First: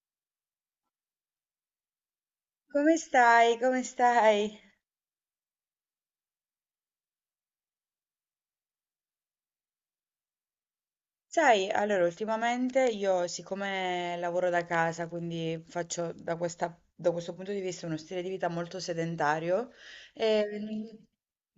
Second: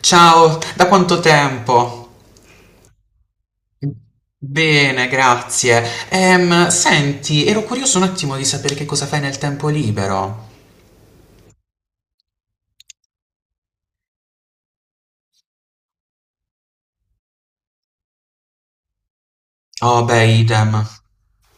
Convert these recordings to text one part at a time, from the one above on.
Ciao, da quanto tempo? Come stai? Come stai? Bene, grazie. Senti, ero curioso un attimo di sapere che cosa fai nel tempo libero. Sai, allora, ultimamente io, siccome lavoro da casa, quindi faccio da da questo punto di vista uno stile di vita molto sedentario, Oh, beh, e idem. nel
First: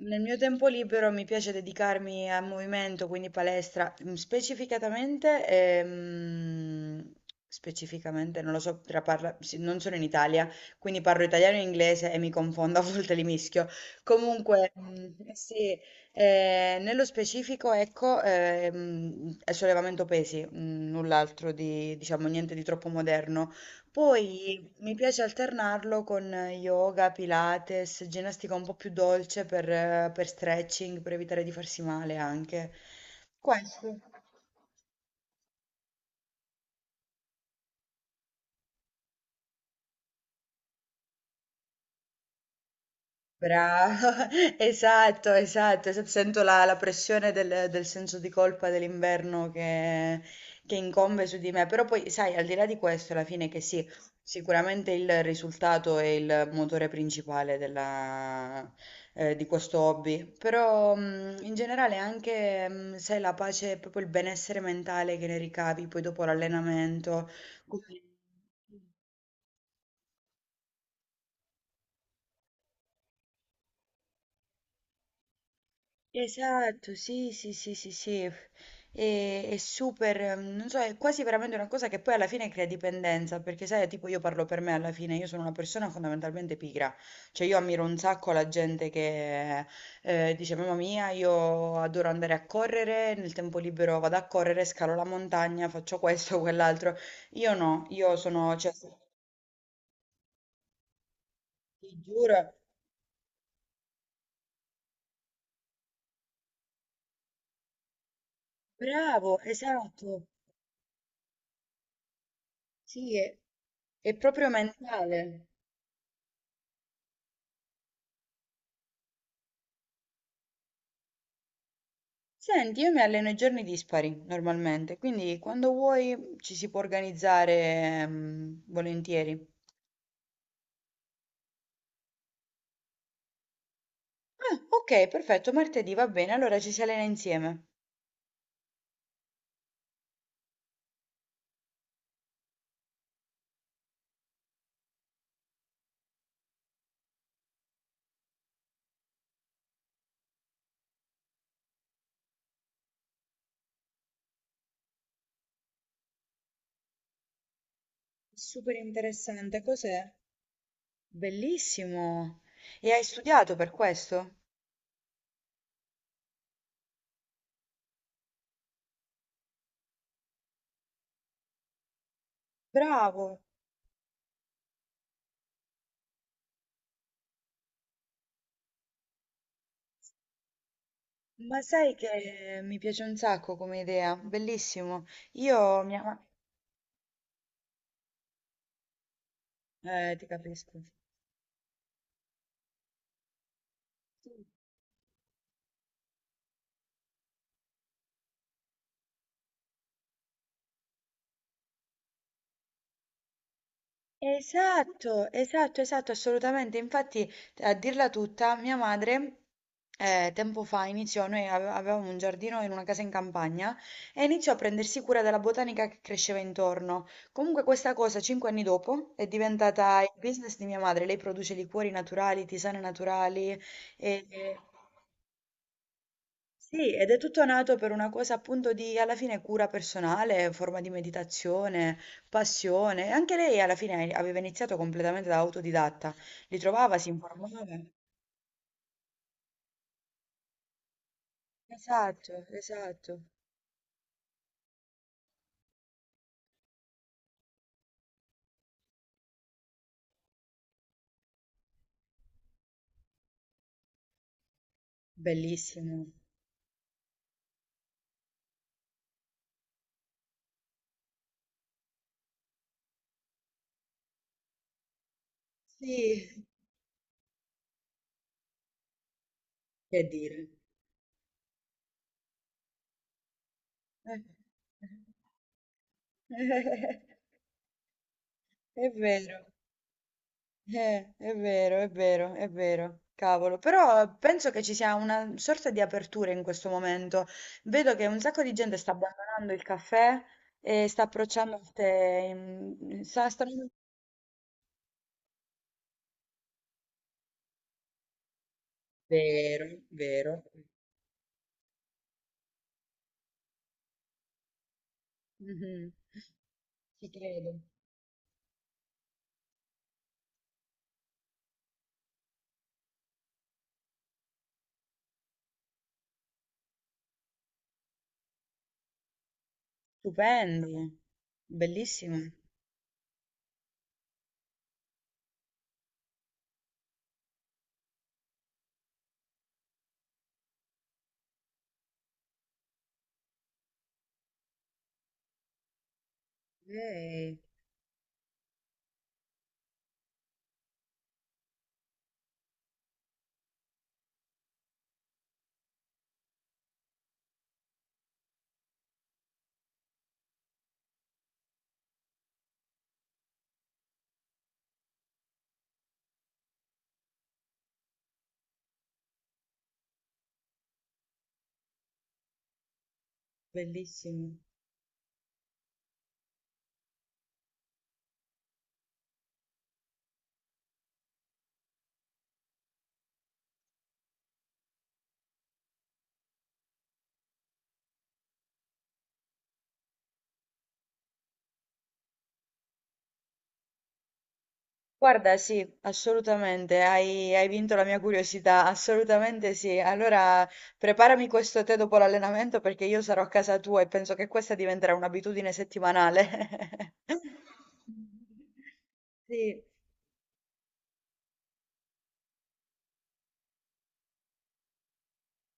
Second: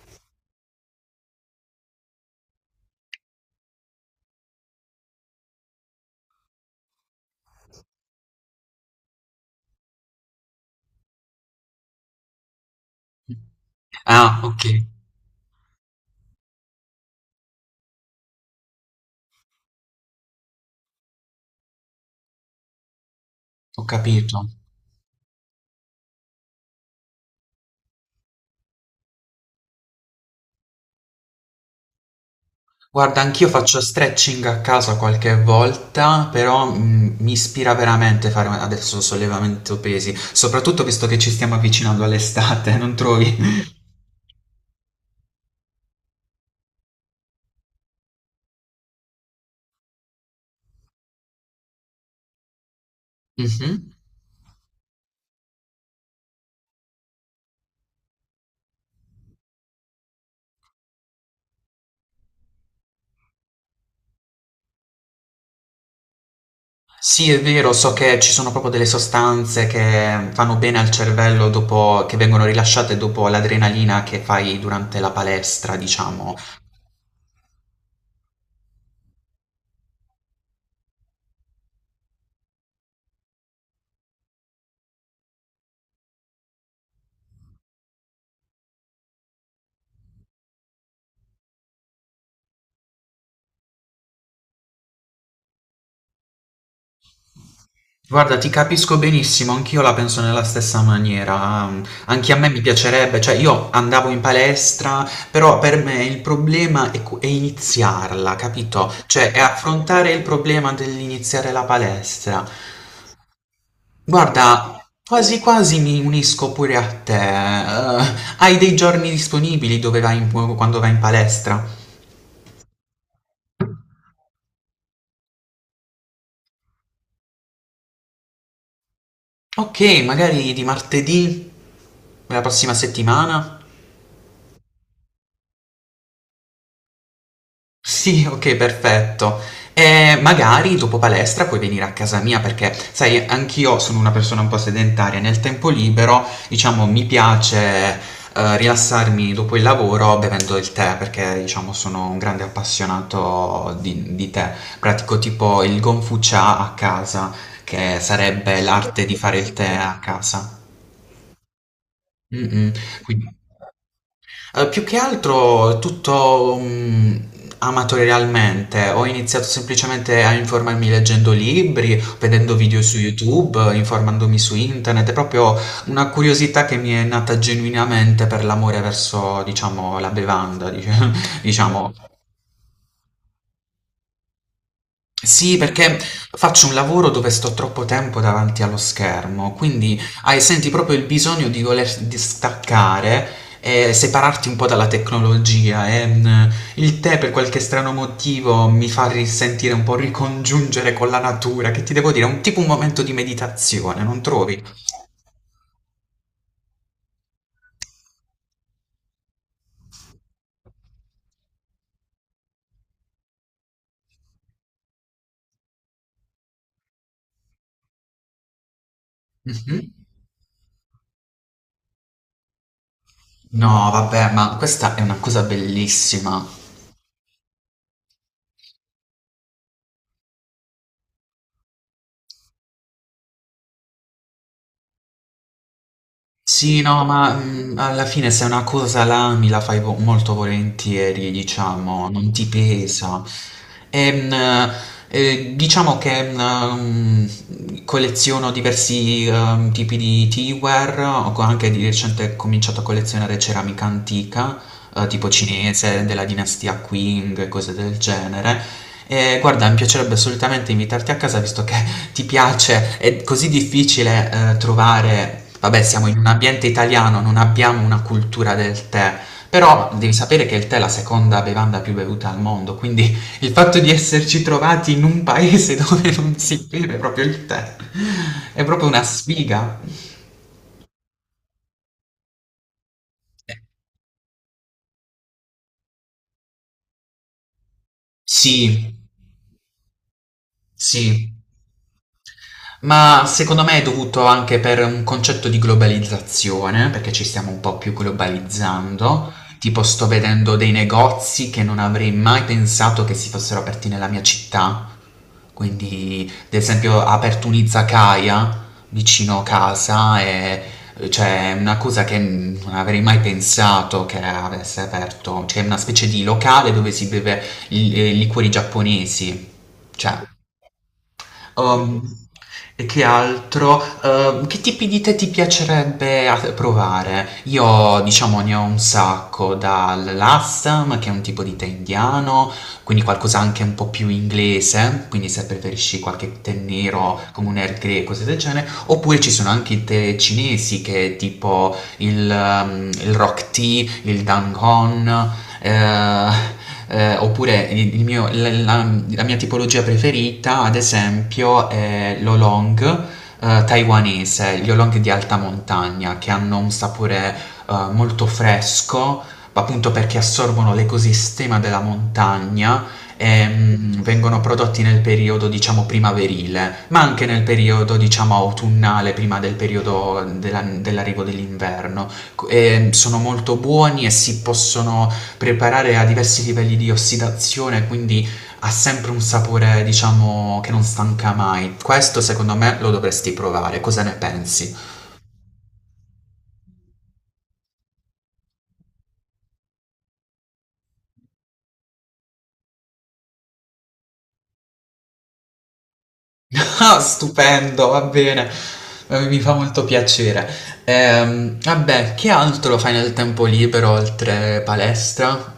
nel mio tempo libero mi piace dedicarmi al movimento, quindi palestra, specificatamente, specificamente, non lo so, sì, non sono in Italia, quindi parlo italiano e inglese e mi confondo, a volte li mischio. Ah, ok, Comunque, sì, nello specifico, ecco, è sollevamento pesi, null'altro di, diciamo, niente di troppo moderno. ho capito. Poi mi piace alternarlo con yoga, pilates, ginnastica un po' più dolce per stretching, per evitare di farsi male anche. Guarda, anch'io faccio Questo. stretching a casa qualche volta, però mi ispira veramente fare adesso sollevamento pesi, soprattutto visto che ci stiamo avvicinando all'estate, non trovi? Brava, esatto, esatto, esatto. Sento la pressione del senso di colpa dell'inverno che incombe su di me, però poi sai, al di là di questo, alla fine che sì, Mhm. sicuramente il risultato è il motore principale della, di questo hobby, però in generale anche, sai, la pace, proprio il benessere mentale che ne ricavi poi dopo l'allenamento. Sì, è vero, so quindi- che ci sono proprio delle sostanze che fanno bene al cervello dopo che vengono rilasciate dopo l'adrenalina che fai durante la palestra, diciamo. Esatto, sì, sì, sì, sì, sì, è, super, non so, è quasi veramente una cosa che poi alla fine crea dipendenza, perché sai, tipo io parlo per me alla fine, io sono una persona fondamentalmente pigra, cioè io ammiro un sacco la gente che dice, mamma mia, io adoro andare a correre, nel tempo libero vado a correre, scalo la montagna, faccio questo, quell'altro, io no, io Guarda, ti sono, cioè, capisco benissimo, anch'io la penso nella stessa maniera. Ti Anche a giuro, me mi piacerebbe, cioè io andavo in palestra, però per me il problema è, è iniziarla, capito? Cioè è bravo, affrontare il esatto, problema dell'iniziare la palestra. sì, è proprio Guarda, quasi mentale. quasi mi unisco pure a te. Hai dei giorni disponibili dove quando vai in palestra? Senti, io mi alleno i giorni dispari normalmente, quindi quando vuoi ci si può organizzare, volentieri. Ok, magari di martedì, la prossima settimana. Ah, ok, perfetto, martedì va bene, allora ci si allena insieme. Sì, okay, perfetto. Magari dopo palestra puoi venire a casa mia perché, sai, anch'io sono una persona un po' sedentaria. Nel tempo libero, diciamo, mi piace, rilassarmi dopo il lavoro bevendo il tè perché, diciamo, sono un grande appassionato di tè. Pratico tipo il Gongfu Cha a casa, che sarebbe Super l'arte di fare il interessante, tè a cos'è? casa. Bellissimo! Mh-mh, E hai quindi studiato per questo? Più che altro tutto amatorialmente, ho iniziato semplicemente a informarmi leggendo libri, vedendo video su Bravo. YouTube, informandomi su internet, è proprio una curiosità che mi è nata genuinamente per l'amore verso, diciamo, la bevanda, Ma diciamo. sai che mi piace un sacco come idea, bellissimo. Sì, Io, perché mia faccio un lavoro dove sto troppo tempo davanti allo schermo, quindi ti hai, senti capisco. proprio il bisogno di voler distaccare e separarti un po' dalla tecnologia. E, il tè, per qualche strano motivo, mi fa risentire un po' ricongiungere con la natura, che ti devo dire, è un tipo un momento di meditazione, non trovi? Esatto, esatto, esatto, assolutamente. Infatti, a dirla tutta, mia madre tempo fa iniziò, noi avevamo un giardino in una casa in campagna e iniziò a prendersi cura della botanica che cresceva intorno. Comunque questa cosa, 5 anni dopo, è Mhm. diventata il business di mia madre. Lei produce liquori naturali, tisane naturali No, e... vabbè, ma questa è una cosa bellissima. Sì, ed è tutto nato per una cosa appunto di alla fine cura personale, forma di meditazione, passione. Anche lei alla fine aveva iniziato completamente da autodidatta, li Sì, trovava, no, si ma informava. Alla fine se è una cosa l'ami, la fai molto volentieri, diciamo, non ti Esatto, esatto. pesa. E, diciamo che mm, colleziono diversi tipi di teaware, anche di recente cominciato a collezionare ceramica antica tipo cinese, Bellissimo. della dinastia Qing, cose del genere. E guarda, mi piacerebbe assolutamente invitarti a casa visto che ti piace, è così difficile, trovare vabbè siamo in un Sì, ambiente italiano, non abbiamo una cultura del tè, però che devi dire. sapere che il tè è la seconda bevanda più bevuta al mondo, quindi il fatto di esserci trovati in un paese dove non si beve proprio il tè è proprio È una vero. sfiga. È vero, è vero, è vero. Cavolo, Eh, però penso che ci sia una sorta di apertura in questo momento. Vedo che un sacco di gente sta sì, abbandonando il caffè e sta sì. approcciando il tè. Ma Sta, secondo me è dovuto anche per un concetto di globalizzazione, perché ci stiamo un po' più globalizzando. vero, Tipo, sto vero. vedendo dei negozi che non avrei mai pensato che si fossero aperti nella mia città. Mhm. Quindi, ad esempio, Ci ha aperto credo. un'izakaya vicino casa e cioè, è una cosa che non avrei mai pensato che avesse aperto. Cioè, è una specie di locale dove si beve i liquori giapponesi. Cioè, Stupendo, Ehm, bellissimo. e che altro? Che tipi di tè ti piacerebbe provare? Io, diciamo, ne ho un sacco, dall'Assam, che è un tipo di tè indiano, quindi qualcosa anche un po' più inglese, quindi se preferisci qualche tè nero Eh, come un Earl Grey, cose del genere, oppure ci sono anche i tè cinesi che è tipo il rock tea, il dangon, eh, oppure il mio- la, la- la mia tipologia preferita, ad esempio, è l'olong taiwanese, gli oolong di alta montagna, che hanno un sapore molto fresco, appunto perché assorbono l'ecosistema della montagna e bellissimo. vengono prodotti nel periodo, diciamo, primaverile, ma anche nel periodo, diciamo, autunnale, prima del dell'arrivo dell'inverno. Sono molto buoni e si possono preparare a diversi livelli di ossidazione, quindi ha sempre un sapore, diciamo, che non stanca mai. Questo secondo me lo dovresti provare. Cosa ne pensi? Guarda, sì, assolutamente, hai, hai vinto la mia curiosità, assolutamente sì. Allora, preparami questo tè dopo l'allenamento perché io sarò a casa tua e penso che questa diventerà un'abitudine settimanale. Ah, stupendo, va bene. Mi fa Sì. molto piacere. Vabbè, che altro fai nel tempo libero oltre palestra?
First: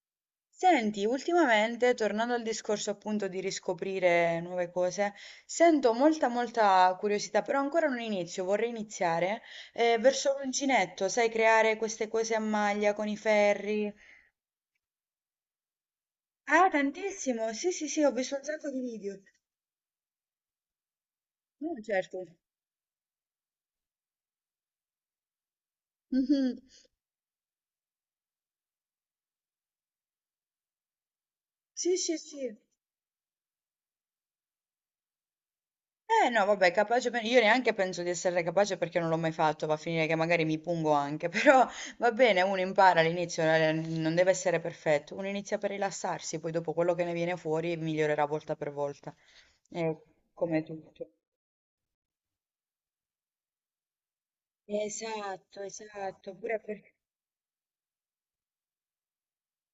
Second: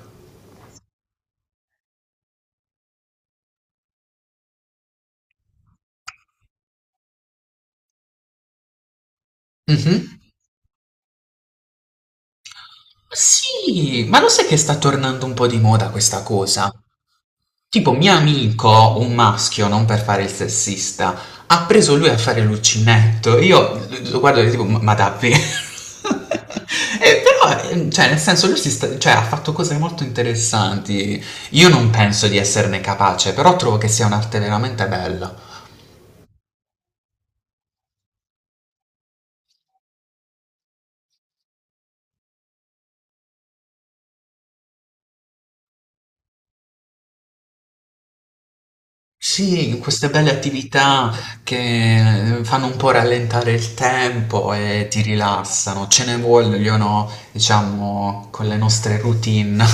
Senti, ultimamente, tornando al discorso appunto di riscoprire nuove cose, sento molta, molta curiosità, però ancora non inizio, vorrei iniziare Mhm. Verso l'uncinetto, sai, creare queste cose a maglia con i ferri. Sì, ma lo sai che sta tornando un po' di moda questa Ah, cosa? tantissimo! Sì, sì, Tipo sì, ho mio visto un sacco di amico, un video. maschio, non per fare il sessista, ha No, preso lui a certo. fare l'uncinetto. Io lo guardo e tipo, ma davvero? Mhm. E però, cioè, nel senso, cioè, ha fatto cose molto interessanti. Io non Sì, sì, penso di sì. esserne capace, però trovo che sia un'arte veramente bella. Eh no, vabbè, io neanche penso di essere capace perché non l'ho mai fatto, va a finire che magari mi pungo anche, però va bene, uno impara all'inizio, non deve essere perfetto, uno inizia per rilassarsi, poi dopo quello che ne viene fuori migliorerà volta per volta. Sì, Eh, queste belle come tutto. attività che fanno un po' rallentare il tempo e ti Esatto, rilassano. Ce ne esatto, pure per vogliono, diciamo, con le nostre routine.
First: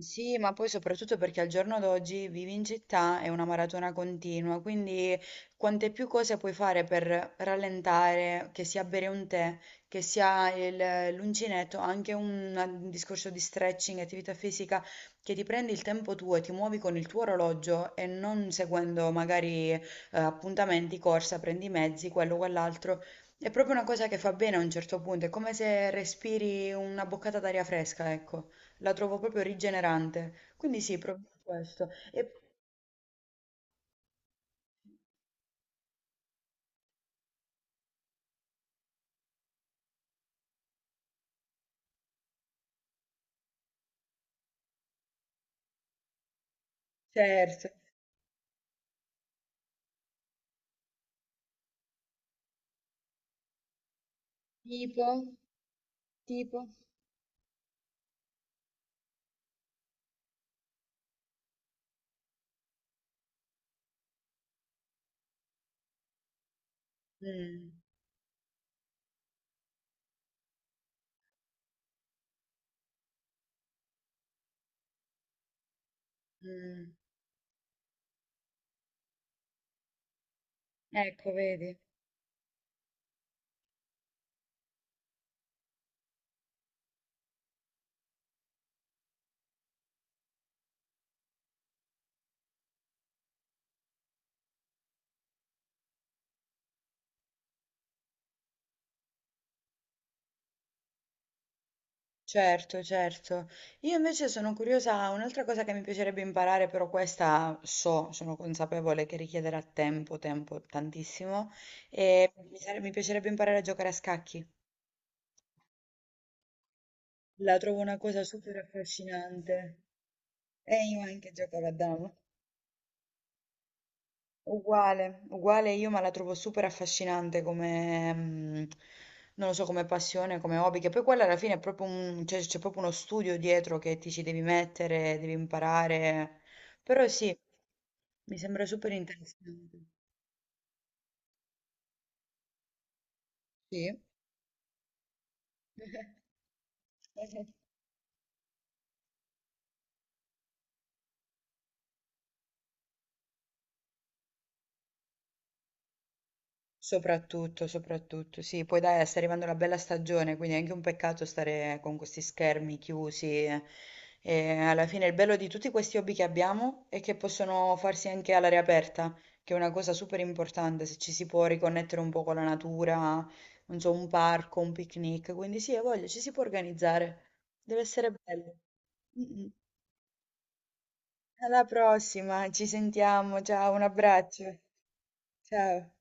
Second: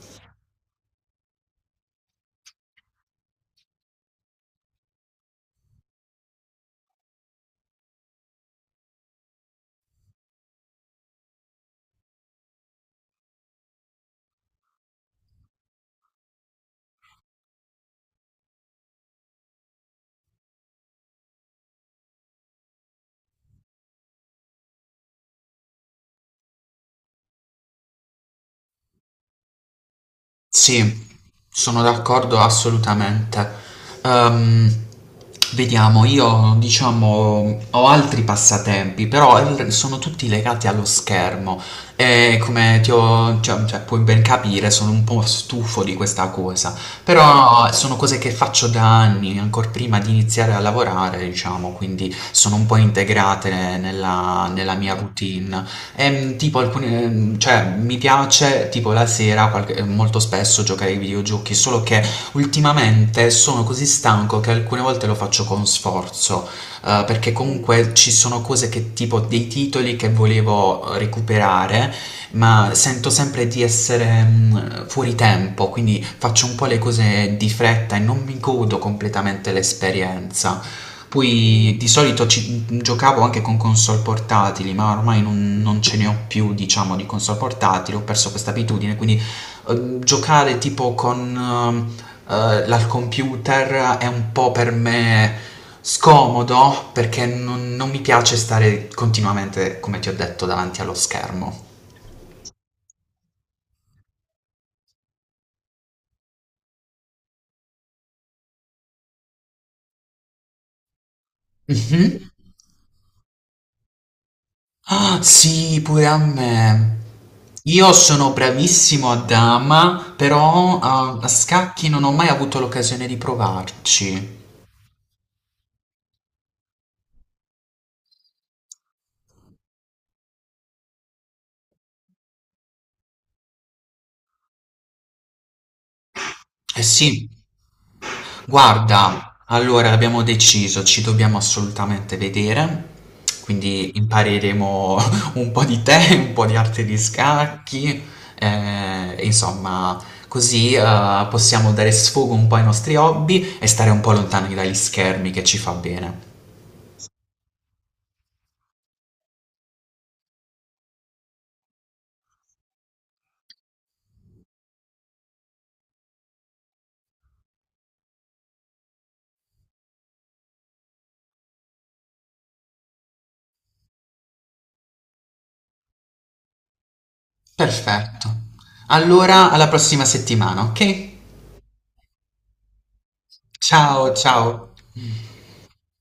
sì, ma poi soprattutto perché al giorno d'oggi vivi in città è una maratona continua, quindi quante più cose puoi fare per rallentare, che sia bere un tè, che sia l'uncinetto, anche un discorso di stretching, attività fisica, che ti prendi il tempo tuo e ti muovi con il tuo orologio e non seguendo magari appuntamenti, corsa, prendi i mezzi, quello, quell'altro. È proprio una cosa che fa bene a un certo punto, è come se respiri una boccata d'aria fresca, ecco. La trovo proprio rigenerante. Quindi sì, Sì, proviamo sono questo. E d'accordo assolutamente. Ehm, vediamo, io diciamo ho altri passatempi, sono tutti legati allo schermo e come ti ho, cioè, puoi ben capire, sono un po' stufo di questa cosa, terzo, però sono cose che faccio da anni, ancora prima di iniziare a lavorare, diciamo, quindi sono un po' integrate nella mia tipo, routine. Tipo tipo. alcuni, cioè mi piace tipo la sera molto spesso giocare ai videogiochi, solo che ultimamente sono così stanco che alcune volte lo faccio con sforzo, perché Mm, comunque ci sono cose che tipo dei titoli che volevo recuperare, ma sento sempre di essere fuori tempo, quindi faccio un po' le mm. cose di fretta e non mi godo completamente l'esperienza. Ecco, Poi vedi. di solito giocavo anche con console portatili, ma ormai non ce ne ho più, diciamo, di console portatili, ho perso questa abitudine, quindi giocare tipo con l'al computer è un po' per me scomodo perché non mi piace stare continuamente, come ti ho detto, davanti allo schermo. Certo, certo. Io invece sono curiosa, un'altra cosa che mi piacerebbe imparare, però questa so, sono consapevole che richiederà tempo, tempo tantissimo, Mhm. e mi piacerebbe imparare a giocare a scacchi. Ah, sì, pure a me. La trovo Io una cosa sono super bravissimo a affascinante. dama, però E io ah, a anche giocavo a scacchi non ho dama. mai avuto l'occasione di provarci. Uguale, uguale io, ma la trovo super affascinante come, non lo so, come passione, come hobby, che poi quella alla fine è proprio un, cioè, c'è proprio uno studio dietro che ti ci devi mettere, devi imparare, Eh però sì. sì, mi sembra super Guarda, interessante. allora abbiamo deciso, ci dobbiamo assolutamente vedere, quindi Sì. impareremo un po' di te, un po' di arte di scacchi, insomma, così possiamo dare sfogo un po' ai nostri hobby e stare un po' lontani dagli schermi che ci fa bene. Soprattutto, soprattutto, sì, poi dai, sta arrivando la bella stagione, quindi è anche un peccato stare con questi schermi chiusi. E alla fine il bello di tutti questi hobby che abbiamo è che possono farsi anche all'aria aperta, che è una cosa super importante, se ci si può riconnettere un po' con la natura, non so, un parco, un picnic, quindi sì, ho voglia, ci si può organizzare, deve essere Perfetto. bello. Mm, mm. Allora, alla prossima settimana, ok? Alla prossima, ci sentiamo, ciao, un Ciao, abbraccio, ciao. ciao.